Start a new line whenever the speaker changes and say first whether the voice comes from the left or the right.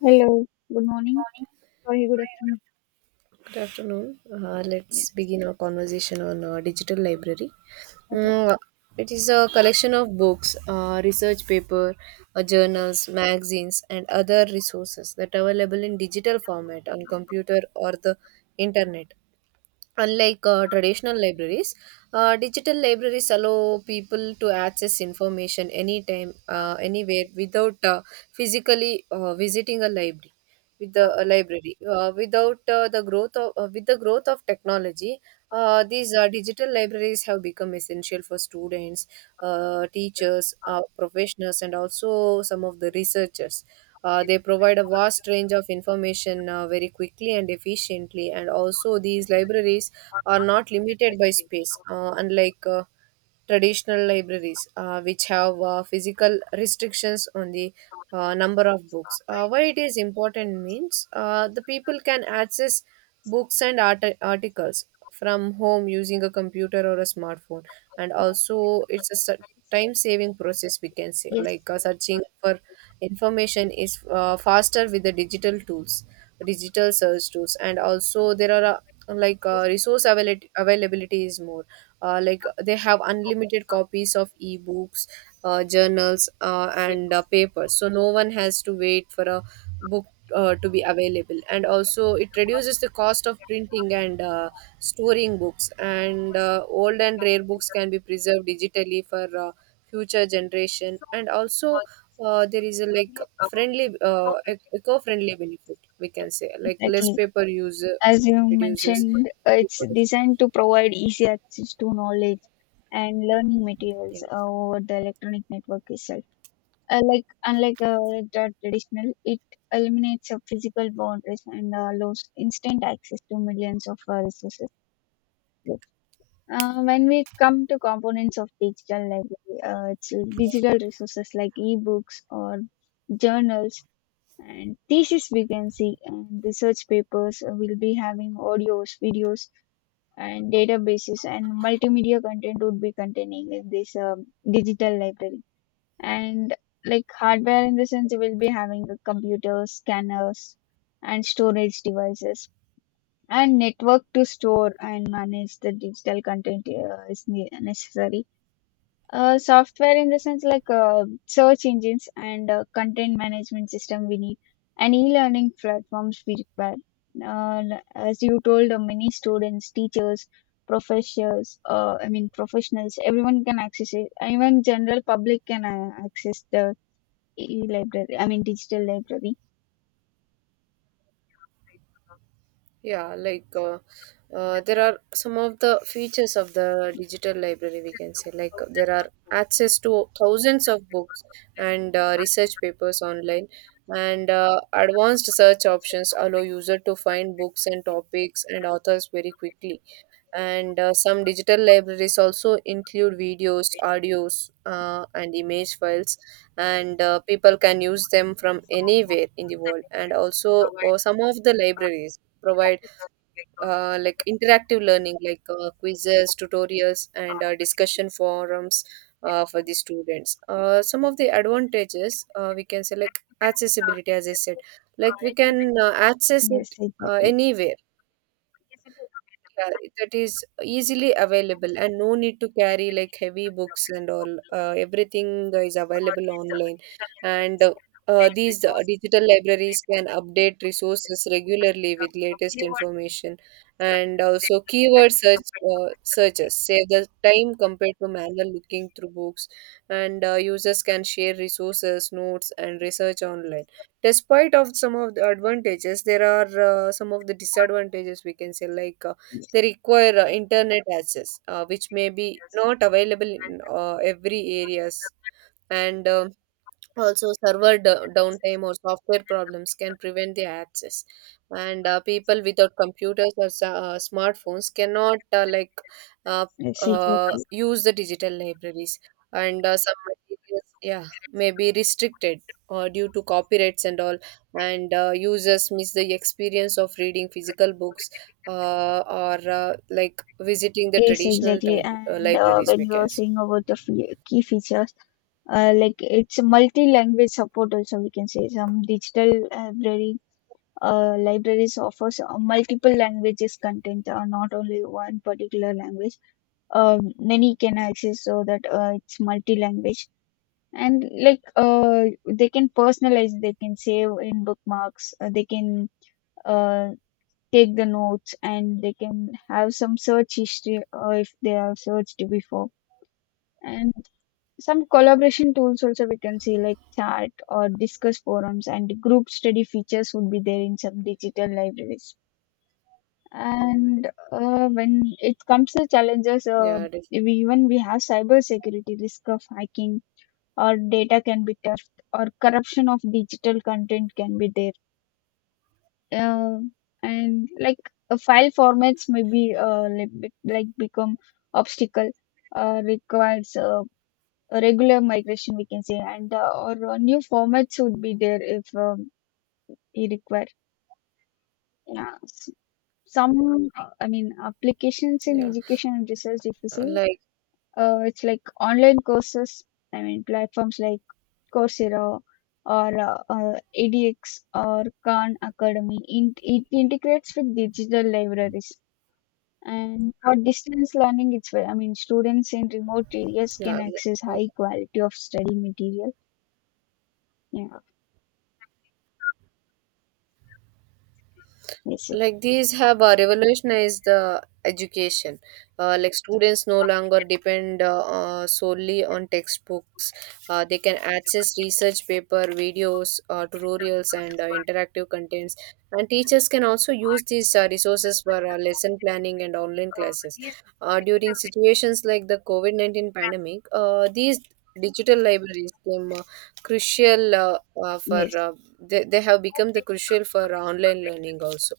left: Hello, good morning. Sorry, good afternoon.
right: Good afternoon. Let's
left: Yes.
right: begin our conversation on digital library.
left: Okay.
right: Mm, it is a collection of books, research paper, journals, magazines, and other resources that are available in digital format on computer or the internet. Unlike traditional libraries, digital libraries allow people to access information anytime, anywhere, without physically visiting a library. With the a library, without the growth of With the growth of technology, these digital libraries have become essential for students, teachers, professionals, and also some of the researchers. They provide a vast range of information very quickly and efficiently, and also these libraries are not limited by space, unlike traditional libraries, which have physical restrictions on the number of books. Why it is important means the people can access books and articles from home using a computer or a smartphone, and also it's a time saving process we can say
left: Yes.
right: like searching for information is faster with the digital search tools, and also there are availability is more, like they have unlimited copies of ebooks, journals, and papers, so no one has to wait for a book to be available. And also it reduces the cost of printing and storing books, and old and rare books can be preserved digitally for future generation. And also there is a friendly, eco-friendly benefit, we can say, like less
left: Okay.
right: paper use,
left: As you
right: reduces
left: mentioned, it's
right: deforestation.
left: designed to provide easy access to knowledge and learning
right: Yeah.
left: materials over the electronic network itself. Unlike the traditional, it eliminates physical boundaries and allows instant access to millions of resources. When we come to components of digital library, it's digital resources like ebooks or journals and thesis vacancy and research papers. Will be having audios, videos and databases, and multimedia content would be containing in this digital library. And like hardware in the sense, we'll be having the computers, scanners and storage devices and network to store and manage the digital content is necessary. Software in the sense like search engines and content management system we need, and e-learning platforms we require. Uh, as you told, many students, teachers, professors, I mean professionals, everyone can access it. Even general public can access the e-library. I mean digital library.
right: Yeah, like uh, there are some of the features of the digital library, we can say, like there are access to thousands of books and research papers online, and advanced search options allow user to find books and topics and authors very quickly, and some digital libraries also include videos, audios, and image files, and people can use them from anywhere in the world. And also some of the libraries provide like interactive learning, like quizzes, tutorials, and discussion forums for the students. Some of the advantages, we can say, like accessibility. As I said, like we can access
left: Yes,
right: it
left: exactly.
right: anywhere. Yeah, that is easily available, and no need to carry like heavy books and all. Everything is available online. And these digital libraries can update resources regularly with latest information. And also keyword search searches save the time compared to manual looking through books. And users can share resources, notes, and research online. Despite of some of the advantages, there are some of the disadvantages, we can say, like they require internet access, which may be not available in every areas. And Also, server downtime or software problems can prevent the access, and people without computers or smartphones cannot uh,
left: Yes, exactly.
right: use the digital libraries, and some materials, yeah, may be restricted due to copyrights and all, and users miss the experience of reading physical books or like visiting the
left: Yes,
right: traditional
left: exactly.
right: type,
left: And uh,
right: libraries.
left: when you are saying about the key features, like it's multi-language support also, we can say some digital library libraries offers multiple languages content, not only one particular language. Many can access, so that it's multi-language. And like they can personalize, they can save in bookmarks, they can uh, take the notes, and they can have some search history if they have searched before. And some collaboration tools also we can see, like chat or discuss forums and group study features would be there in some digital libraries. And when it comes to challenges,
right: Yeah,
left: we even we have cyber security risk of hacking or data can be theft or corruption of digital content can be there. Uh, and like file formats may be like become obstacle, requires a regular migration we can say, and or new formats would be there if you require. Yeah, some, I mean applications in
right: yeah.
left: education and research, if you
right: Uh,
left: see,
right: like
left: it's like online courses, I mean platforms like Coursera, or edX or Khan Academy. It integrates with digital libraries, and for distance learning it's where, I mean, students in remote areas
right: yeah.
left: can access
right: like,
left: high quality of study material. Yeah, yes.
right: like these have revolutionized the education. Like students no longer depend solely on textbooks. They can access research paper, videos, tutorials, and interactive contents, and teachers can also use these resources for lesson planning and online classes during situations like the covid-19 pandemic. These digital libraries came crucial, for
left: Yes,
right: they have become the crucial for online learning also.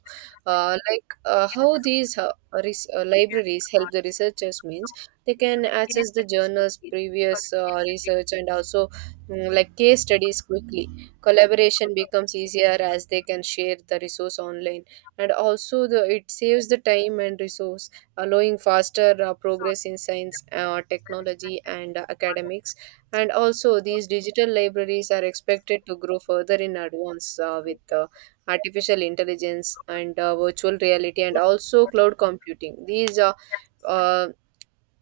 right: How these libraries help the researchers means they can access the journals, previous research, and also, like, case studies quickly. Collaboration becomes easier as they can share the resource online, and also the it saves the time and resource, allowing faster progress in science, technology, and academics. And also these digital libraries are expected to grow further in advance, with the artificial intelligence and virtual reality and also cloud computing. These uh,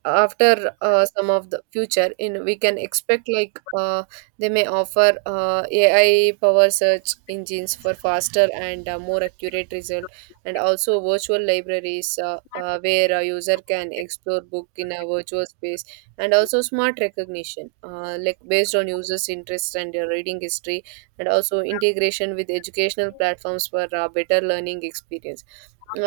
right: after some of the future in we can expect, like, they may offer AI power search engines for faster and more accurate result, and also virtual libraries, where a user can explore book in a virtual space, and also smart recognition, like based on users interest and their reading history, and also integration with educational platforms for better learning experience.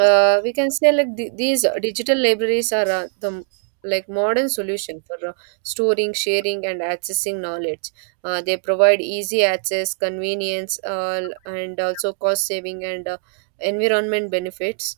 right: We can say, like, these digital libraries are the modern solution for storing, sharing, and accessing knowledge. They provide easy access, convenience, and also cost saving and environment benefits.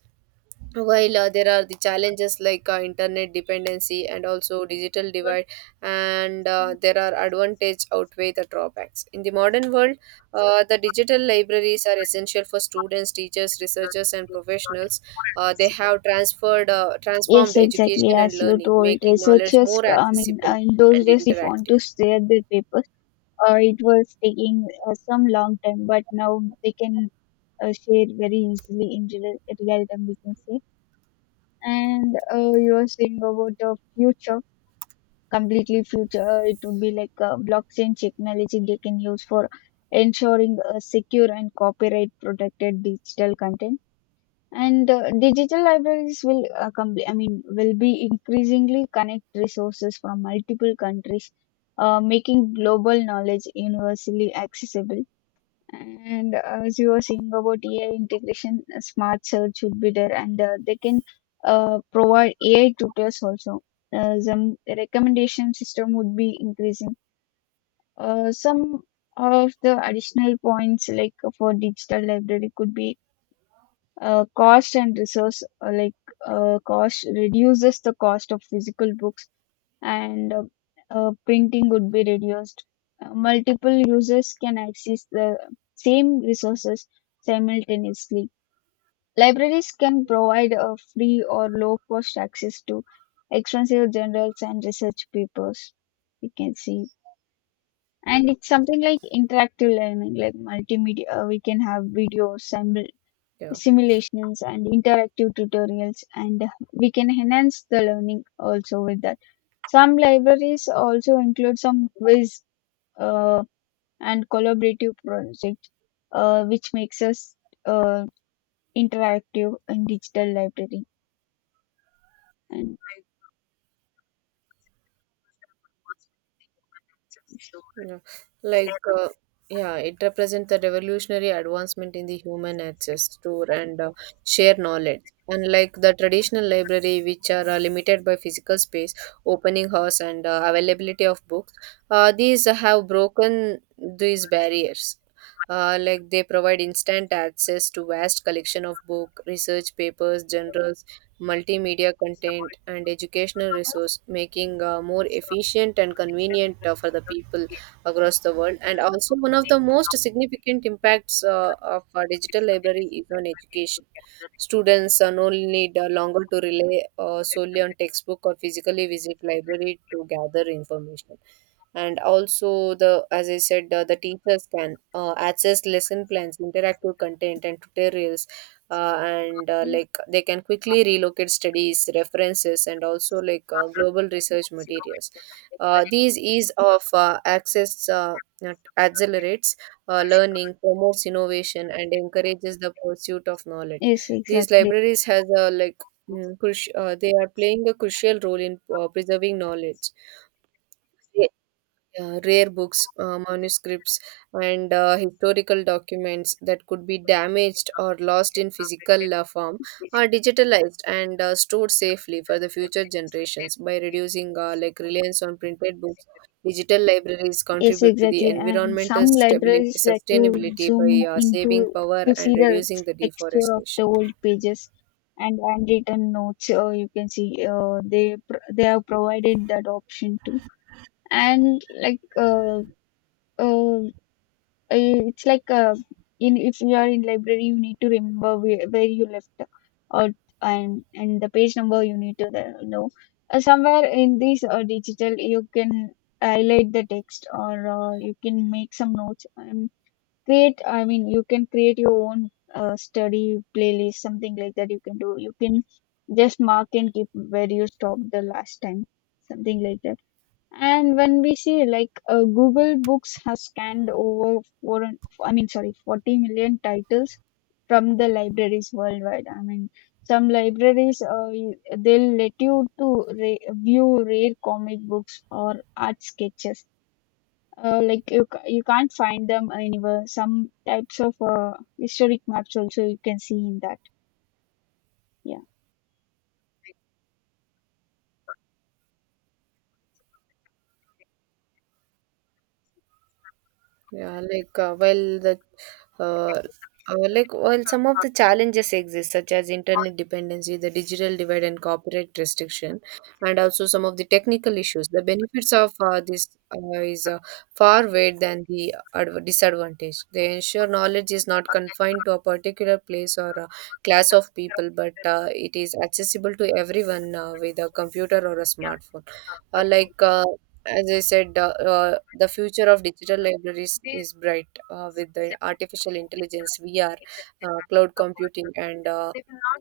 right: While there are the challenges like internet dependency and also digital divide, and there are advantage outweigh the drawbacks. In the modern world, the digital libraries are essential for students, teachers, researchers, and professionals. They have transferred transformed
left: yes, exactly
right: education and
left: as you
right: learning,
left: told.
right: making knowledge
left: Researchers,
right: more
left: I mean,
right: accessible
left: in those
right: and
left: days, if want
right: interactive.
left: to share their papers, it was taking some long time, but now they can share very easily in real time, we can say. And you are saying about the future, completely future, it would be like blockchain technology they can use for ensuring a secure and copyright protected digital content. And digital libraries will , I mean, will be increasingly connect resources from multiple countries, making global knowledge universally accessible. And as you were saying about AI integration, smart search would be there, and they can provide AI tutors also. Some recommendation system would be increasing. Some of the additional points like for digital library could be, cost and resource, cost reduces the cost of physical books, and printing would be reduced. Multiple users can access the same resources simultaneously. Libraries can provide a free or low cost access to extensive journals and research papers, we can see. And it's something like interactive learning, like multimedia, we can have videos,
right: Yeah.
left: simulations and interactive tutorials, and we can enhance the learning also with that. Some libraries also include some quiz, uh, and collaborative projects, which makes us, uh, interactive and digital library. And
right: Yeah. Like, uh, yeah, it represents the revolutionary advancement in the human access to and share knowledge. Unlike the traditional library, which are limited by physical space, opening hours, and availability of books, these have broken these barriers. Like they provide instant access to vast collection of book, research papers, journals, multimedia content, and educational resource, making more efficient and convenient for the people across the world. And also, one of the most significant impacts of a digital library is on education. Students no need longer to rely solely on textbook or physically visit library to gather information. And also, the as I said, the teachers can access lesson plans, interactive content, and tutorials, and like they can quickly relocate studies, references, and also like global research materials. These ease of access accelerates learning, promotes innovation, and encourages the pursuit of knowledge.
left: yes,
right: These
left: exactly.
right: libraries has a like, they are playing a crucial role in preserving knowledge. They, yeah, rare books, manuscripts, and historical documents that could be damaged or lost in physical form are digitalized and stored safely for the future generations by reducing like reliance on printed books. Digital libraries
left: Yes,
right: contribute to the
left: exactly. And
right: environmental
left: some
right: stability
left: libraries let you
right: sustainability
left: zoom
right: by saving
left: into
right: power
left: to
right: and
left: see the
right: reducing the
left: texture of the
right: deforestation.
left: old pages and handwritten notes, or you can see, they have provided that option too. And like uh, uh, it's like in if you are in library, you need to remember where you left, or and the page number you need to know. Somewhere in this digital, you can highlight the text, or you can make some notes and create, I mean, you can create your own study playlist, something like that you can do. You can just mark and keep where you stopped the last time, something like that. And when we see, like Google Books has scanned over four, I mean, sorry, 40 million titles from the libraries worldwide. I mean, some libraries, they'll let you to view rare comic books or art sketches. Like you can't find them anywhere. Some types of historic maps also you can see in that. Yeah.
right: Yeah, like uh, well, the uh, well, some of the challenges exist, such as internet dependency, the digital divide, and copyright restriction, and also some of the technical issues. The benefits of this is far greater than the disadvantage. They ensure knowledge is not confined to a particular place or a class of people, but it is accessible to everyone with a computer or a smartphone. Uh, like uh, as I said, the future of digital libraries is bright with the artificial intelligence, VR, cloud computing, and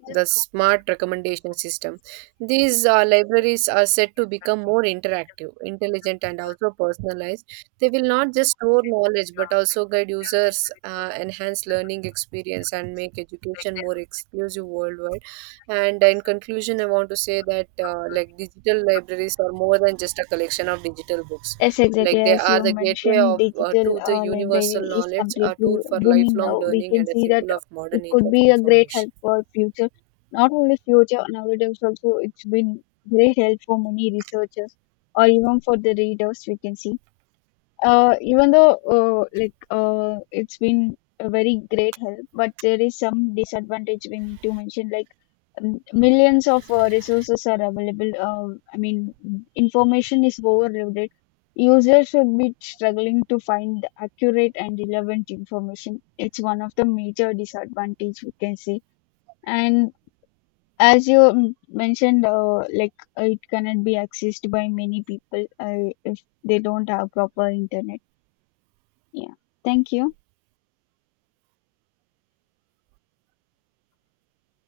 right: the smart recommendation system. These libraries are set to become more interactive, intelligent, and also personalized. They will not just store knowledge but also guide users, enhance learning experience, and make education more exclusive worldwide. And in conclusion, I want to say that like digital libraries are more than just a collection of digital books.
left: Yes, exactly.
right: Like they
left: As
right: are
left: you
right: the gateway
left: mentioned,
right: of
left: digital
right: to the universal
left: library is
right: knowledge, a
left: completely
right: tool for
left: booming
right: lifelong
left: now. We
right: learning,
left: can
right: and a
left: see that
right: symbol of
left: it
right: modern age
left: could
right: of
left: be a great help
right: information.
left: for future, not only future, nowadays also it's been great help for many researchers or even for the readers. We can see even though it's been a very great help, but there is some disadvantage we need to mention. Like millions of resources are available. I mean, information is overloaded. Users should be struggling to find accurate and relevant information. It's one of the major disadvantage, we can say. And as you mentioned, it cannot be accessed by many people if they don't have proper internet. Yeah. Thank you.